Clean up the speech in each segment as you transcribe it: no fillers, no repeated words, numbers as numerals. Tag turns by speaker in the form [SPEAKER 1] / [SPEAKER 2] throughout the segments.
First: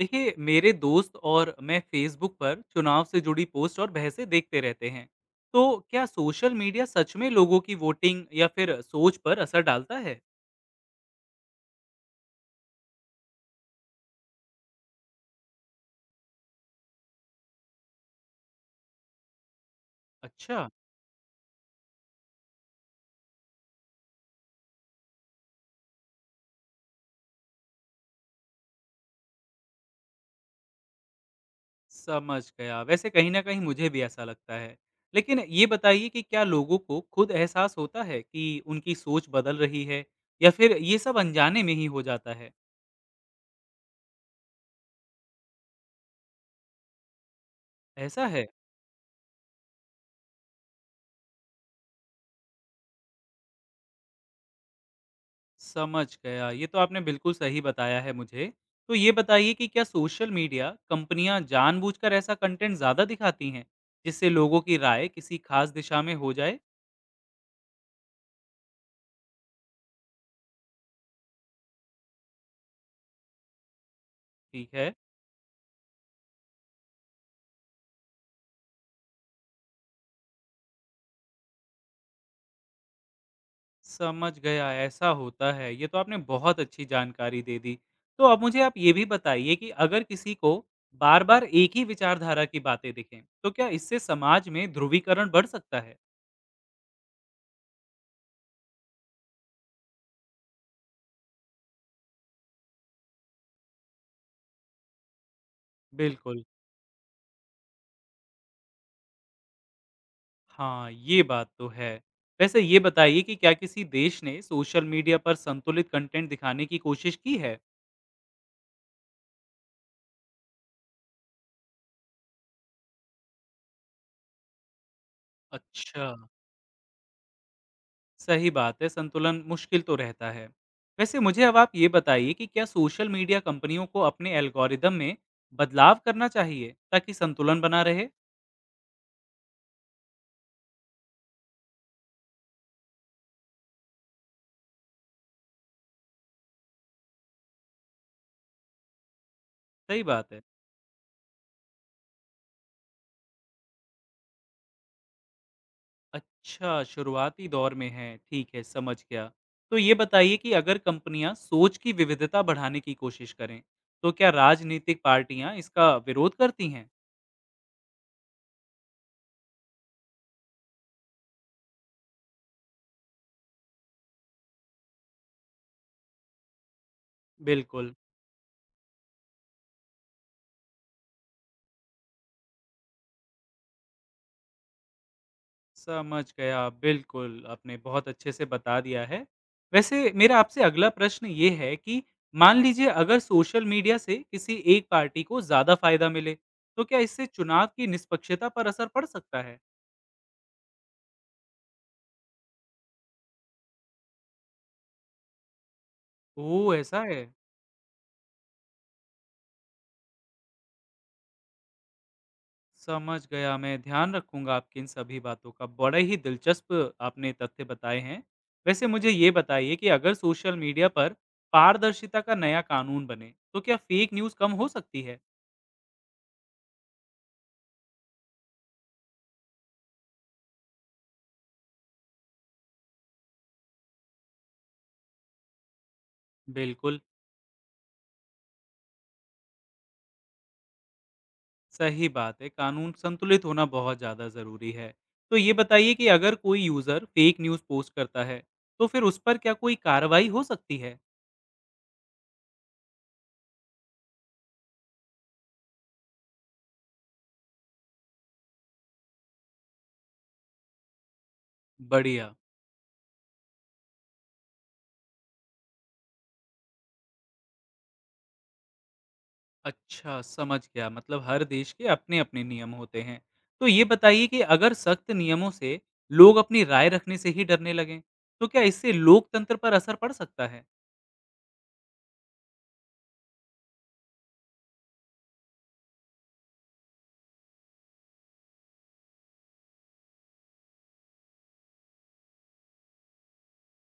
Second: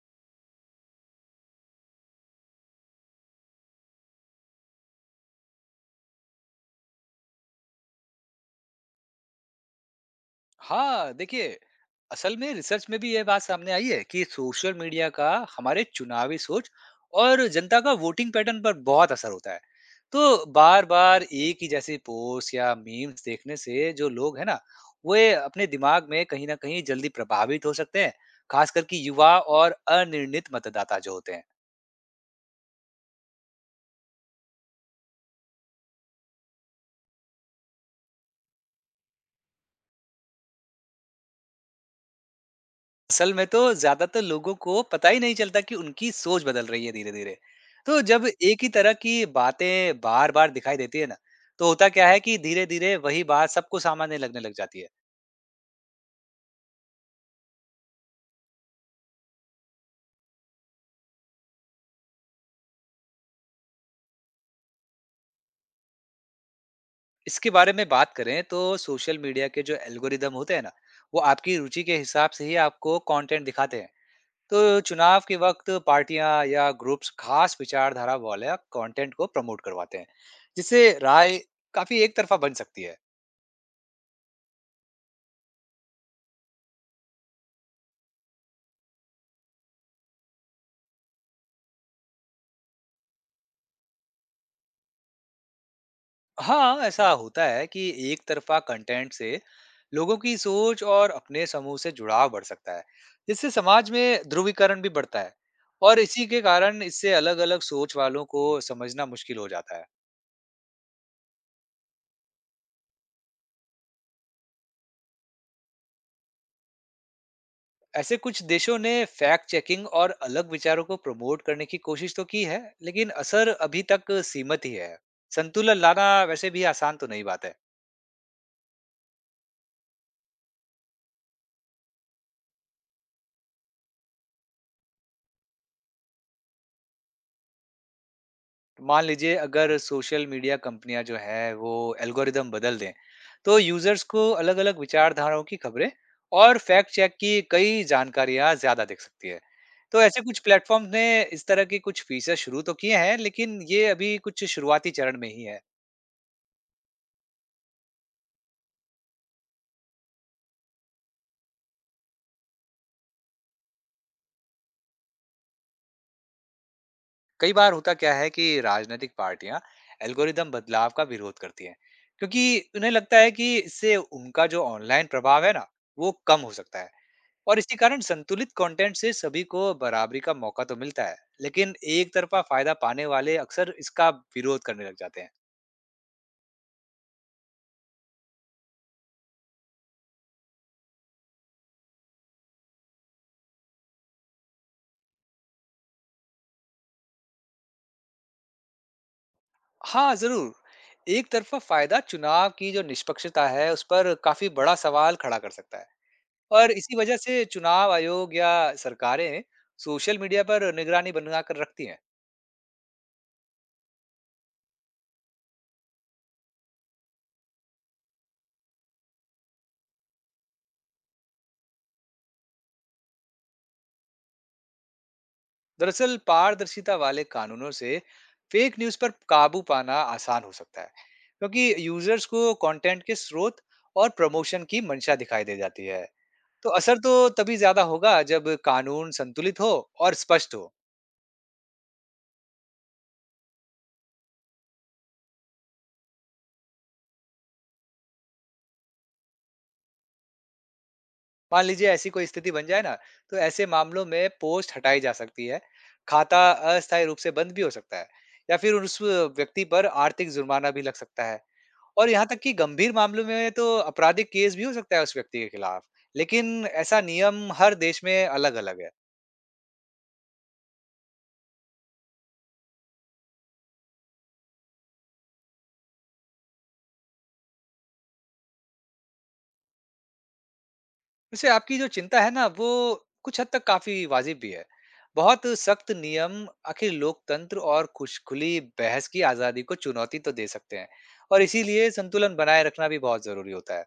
[SPEAKER 1] देखिए मेरे दोस्त और मैं फेसबुक पर चुनाव से जुड़ी पोस्ट और बहसें देखते रहते हैं। तो क्या सोशल मीडिया सच में लोगों की वोटिंग या फिर सोच पर असर डालता है?
[SPEAKER 2] हाँ, देखिए, असल में रिसर्च में भी ये बात सामने आई है कि सोशल मीडिया का हमारे चुनावी सोच और जनता का वोटिंग पैटर्न पर बहुत असर होता है। तो
[SPEAKER 1] अच्छा।
[SPEAKER 2] बार-बार एक ही जैसी पोस्ट या मीम्स देखने से जो लोग हैं ना, वे अपने दिमाग में कहीं न कहीं जल्दी प्रभावित हो सकते हैं, खासकर कि युवा और अनिर्णित मतदाता जो होते हैं।
[SPEAKER 1] समझ गया, वैसे कहीं ना कहीं मुझे भी ऐसा लगता है। लेकिन ये बताइए कि क्या लोगों को खुद एहसास होता है कि उनकी सोच बदल रही है, या फिर ये सब अनजाने में ही हो जाता है?
[SPEAKER 2] असल में तो ज्यादातर लोगों को पता ही नहीं चलता कि उनकी सोच बदल रही है धीरे धीरे। तो
[SPEAKER 1] ऐसा
[SPEAKER 2] जब
[SPEAKER 1] है।
[SPEAKER 2] एक ही तरह की बातें बार बार दिखाई देती है ना, तो होता क्या है कि धीरे धीरे वही बात सबको सामान्य लगने लग जाती है।
[SPEAKER 1] समझ गया। ये तो आपने बिल्कुल सही बताया है मुझे। तो ये बताइए कि क्या सोशल मीडिया कंपनियाँ जानबूझकर ऐसा कंटेंट ज़्यादा दिखाती हैं, जिससे लोगों की राय किसी ख़ास दिशा में हो जाए?
[SPEAKER 2] इसके बारे में बात करें तो सोशल मीडिया के जो एल्गोरिदम होते हैं ना, वो आपकी रुचि के हिसाब से ही आपको कंटेंट दिखाते हैं। तो
[SPEAKER 1] ठीक है।
[SPEAKER 2] चुनाव के वक्त पार्टियां या ग्रुप्स खास विचारधारा वाले कंटेंट को प्रमोट करवाते हैं, जिससे राय काफी एक तरफा बन सकती है।
[SPEAKER 1] समझ गया, ऐसा होता है। ये तो आपने बहुत अच्छी जानकारी दे दी। तो अब मुझे आप ये भी बताइए कि अगर किसी को बार-बार एक ही विचारधारा की बातें दिखें, तो क्या इससे समाज में ध्रुवीकरण बढ़ सकता है?
[SPEAKER 2] हाँ, ऐसा होता है कि एक तरफ़ा कंटेंट से लोगों की सोच और अपने समूह से जुड़ाव बढ़ सकता है। इससे समाज में ध्रुवीकरण भी बढ़ता है और इसी के
[SPEAKER 1] बिल्कुल।
[SPEAKER 2] कारण इससे अलग-अलग सोच वालों को समझना मुश्किल हो जाता है।
[SPEAKER 1] हाँ, ये बात तो है। वैसे ये बताइए कि क्या किसी देश ने सोशल मीडिया पर संतुलित कंटेंट दिखाने की कोशिश की है?
[SPEAKER 2] ऐसे कुछ देशों ने फैक्ट चेकिंग और अलग विचारों को प्रमोट करने की कोशिश तो की है, लेकिन असर अभी तक सीमित ही है। संतुलन
[SPEAKER 1] अच्छा।
[SPEAKER 2] लाना वैसे भी आसान तो नहीं बात है।
[SPEAKER 1] सही बात है, संतुलन मुश्किल तो रहता है। वैसे मुझे अब आप ये बताइए कि क्या सोशल मीडिया कंपनियों को अपने एल्गोरिदम में बदलाव करना चाहिए ताकि संतुलन बना रहे?
[SPEAKER 2] मान लीजिए अगर सोशल मीडिया कंपनियां जो है वो एल्गोरिदम बदल दें, तो यूजर्स को अलग अलग विचारधाराओं की खबरें और फैक्ट चेक की कई जानकारियां ज्यादा दिख सकती है।
[SPEAKER 1] सही
[SPEAKER 2] तो ऐसे
[SPEAKER 1] बात
[SPEAKER 2] कुछ
[SPEAKER 1] है।
[SPEAKER 2] प्लेटफॉर्म ने इस तरह के कुछ फीचर शुरू तो किए हैं, लेकिन ये अभी कुछ शुरुआती चरण में ही है।
[SPEAKER 1] अच्छा, शुरुआती दौर में हैं, ठीक है, समझ गया। तो ये बताइए कि अगर कंपनियाँ सोच की विविधता बढ़ाने की कोशिश करें, तो क्या राजनीतिक पार्टियाँ इसका विरोध करती हैं?
[SPEAKER 2] कई बार होता क्या है कि राजनीतिक पार्टियां एल्गोरिदम बदलाव का विरोध करती हैं, क्योंकि उन्हें लगता है कि इससे उनका जो ऑनलाइन प्रभाव है ना, वो कम हो सकता है। और इसी
[SPEAKER 1] बिल्कुल।
[SPEAKER 2] कारण संतुलित कंटेंट से सभी को बराबरी का मौका तो मिलता है, लेकिन एक तरफा फायदा पाने वाले अक्सर इसका विरोध करने लग जाते हैं।
[SPEAKER 1] समझ गया, बिल्कुल, आपने बहुत अच्छे से बता दिया है। वैसे मेरा आपसे अगला प्रश्न ये है कि मान लीजिए अगर सोशल मीडिया से किसी एक पार्टी को ज़्यादा फायदा मिले, तो क्या इससे चुनाव की निष्पक्षता पर असर पड़ सकता है?
[SPEAKER 2] हाँ जरूर, एक तरफा फायदा चुनाव की जो निष्पक्षता है उस पर काफी बड़ा सवाल खड़ा कर सकता है। और
[SPEAKER 1] ओह,
[SPEAKER 2] इसी
[SPEAKER 1] ऐसा
[SPEAKER 2] वजह
[SPEAKER 1] है।
[SPEAKER 2] से चुनाव आयोग या सरकारें सोशल मीडिया पर निगरानी बना कर रखती हैं।
[SPEAKER 1] समझ गया, मैं ध्यान रखूँगा आपकी इन सभी बातों का। बड़े ही दिलचस्प आपने तथ्य बताए हैं। वैसे मुझे ये बताइए कि अगर सोशल मीडिया पर पारदर्शिता का नया कानून बने, तो क्या फेक न्यूज़ कम हो सकती है?
[SPEAKER 2] दरअसल पारदर्शिता वाले कानूनों से फेक न्यूज पर काबू पाना आसान हो सकता है, क्योंकि यूजर्स को कंटेंट के स्रोत और प्रमोशन की मंशा दिखाई दे जाती है। तो असर
[SPEAKER 1] बिल्कुल,
[SPEAKER 2] तो तभी ज्यादा होगा जब कानून संतुलित हो और स्पष्ट हो।
[SPEAKER 1] सही बात है, कानून संतुलित होना बहुत ज़्यादा ज़रूरी है। तो ये बताइए कि अगर कोई यूज़र फेक न्यूज़ पोस्ट करता है, तो फिर उस पर क्या कोई कार्रवाई हो सकती है?
[SPEAKER 2] मान लीजिए ऐसी कोई स्थिति बन जाए ना, तो ऐसे मामलों में पोस्ट हटाई जा सकती है, खाता अस्थायी रूप से बंद भी हो सकता है, या फिर उस व्यक्ति पर आर्थिक जुर्माना भी लग सकता है। और यहाँ
[SPEAKER 1] बढ़िया।
[SPEAKER 2] तक कि गंभीर मामलों में तो आपराधिक केस भी हो सकता है उस व्यक्ति के खिलाफ। लेकिन ऐसा नियम हर देश में अलग-अलग है।
[SPEAKER 1] अच्छा, समझ गया। मतलब हर देश के अपने-अपने नियम होते हैं। तो ये बताइए कि अगर सख्त नियमों से लोग अपनी राय रखने से ही डरने लगें, तो क्या इससे लोकतंत्र पर असर पड़ सकता है?
[SPEAKER 2] वैसे आपकी जो चिंता है ना, वो कुछ हद तक काफ़ी वाजिब भी है। बहुत सख्त नियम आखिर लोकतंत्र और खुश खुली बहस की आज़ादी को चुनौती तो दे सकते हैं, और इसीलिए संतुलन बनाए रखना भी बहुत ज़रूरी होता है।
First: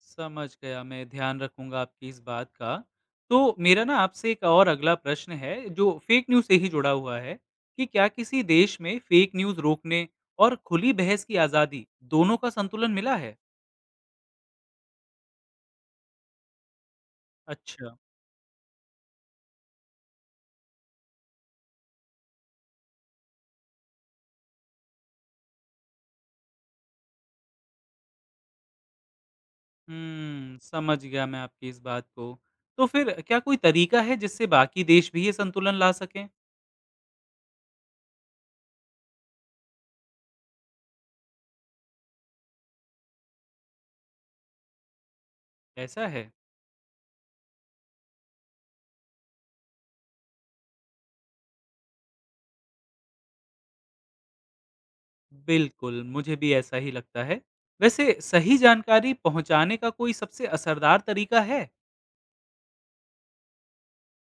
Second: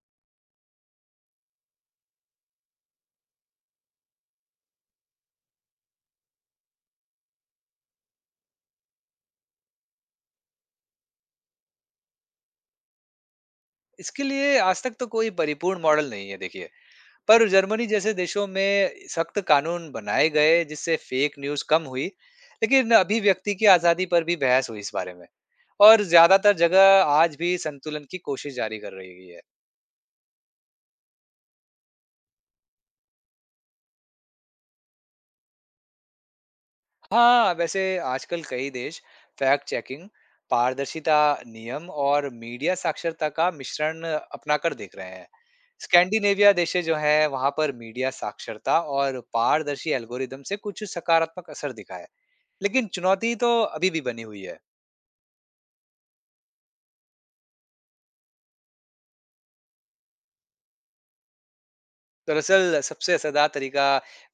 [SPEAKER 1] समझ गया, मैं ध्यान रखूंगा आपकी इस बात का। तो मेरा ना आपसे एक और अगला प्रश्न है, जो फेक न्यूज़ से ही जुड़ा हुआ है, कि क्या किसी देश में फेक न्यूज़ रोकने और खुली बहस की आज़ादी, दोनों का संतुलन मिला है?
[SPEAKER 2] इसके लिए आज तक तो कोई परिपूर्ण मॉडल नहीं है देखिए। पर जर्मनी
[SPEAKER 1] अच्छा।
[SPEAKER 2] जैसे देशों में सख्त कानून बनाए गए जिससे फेक न्यूज कम हुई। लेकिन अभिव्यक्ति की आजादी पर भी बहस हुई इस बारे में, और ज्यादातर जगह आज भी संतुलन की कोशिश जारी कर रही है।
[SPEAKER 1] हुँ, समझ गया मैं आपकी इस बात को। तो फिर क्या कोई तरीका है जिससे बाकी देश भी ये संतुलन ला सकें?
[SPEAKER 2] हाँ वैसे, आजकल कई देश फैक्ट चेकिंग, पारदर्शिता, नियम और मीडिया साक्षरता का मिश्रण अपनाकर देख रहे हैं।
[SPEAKER 1] ऐसा है?
[SPEAKER 2] स्कैंडिनेविया देशे जो है वहां पर मीडिया साक्षरता और पारदर्शी एल्गोरिदम से कुछ सकारात्मक असर दिखा है, लेकिन चुनौती तो अभी भी बनी हुई है।
[SPEAKER 1] बिल्कुल, मुझे भी ऐसा ही लगता है। वैसे सही जानकारी पहुँचाने का कोई सबसे असरदार तरीका है?
[SPEAKER 2] दरअसल सबसे असरदार तरीका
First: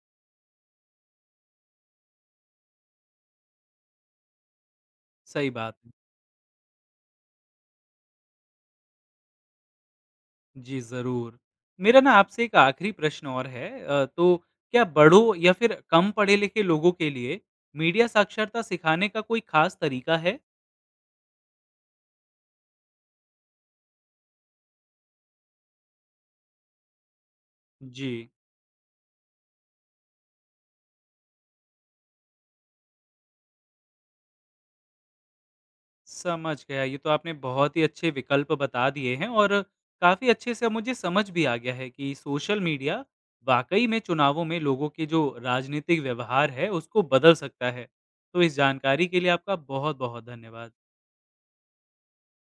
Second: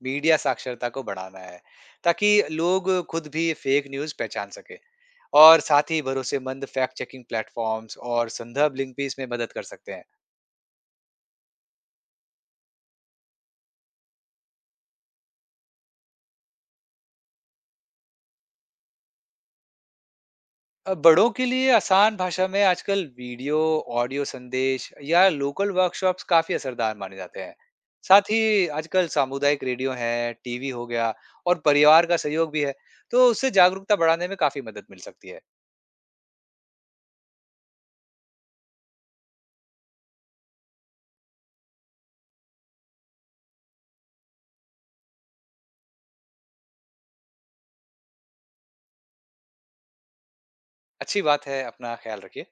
[SPEAKER 2] मीडिया साक्षरता को बढ़ाना है, ताकि लोग खुद भी फेक न्यूज़ पहचान सके।
[SPEAKER 1] सही
[SPEAKER 2] और
[SPEAKER 1] बात है।
[SPEAKER 2] साथ ही भरोसेमंद फैक्ट चेकिंग प्लेटफॉर्म्स और संदर्भ लिंक भी इसमें मदद कर सकते हैं।
[SPEAKER 1] जी, ज़रूर। मेरा ना आपसे एक आखिरी प्रश्न और है तो क्या बड़ों या फिर कम पढ़े-लिखे लोगों के लिए मीडिया साक्षरता सिखाने का कोई खास तरीका है?
[SPEAKER 2] अब बड़ों के लिए आसान भाषा में आजकल वीडियो, ऑडियो संदेश या लोकल वर्कशॉप्स काफी असरदार माने जाते हैं।
[SPEAKER 1] जी।
[SPEAKER 2] साथ ही आजकल सामुदायिक रेडियो है, टीवी हो गया, और परिवार का सहयोग भी है, तो उससे जागरूकता बढ़ाने में काफी मदद मिल सकती है।
[SPEAKER 1] समझ गया। ये तो आपने बहुत ही अच्छे विकल्प बता दिए हैं, और काफ़ी अच्छे से अब मुझे समझ भी आ गया है कि सोशल मीडिया वाक़ई में चुनावों में लोगों के जो राजनीतिक व्यवहार है उसको बदल सकता है। तो इस जानकारी के लिए आपका बहुत-बहुत धन्यवाद।
[SPEAKER 2] अच्छी बात है, अपना ख्याल रखिए।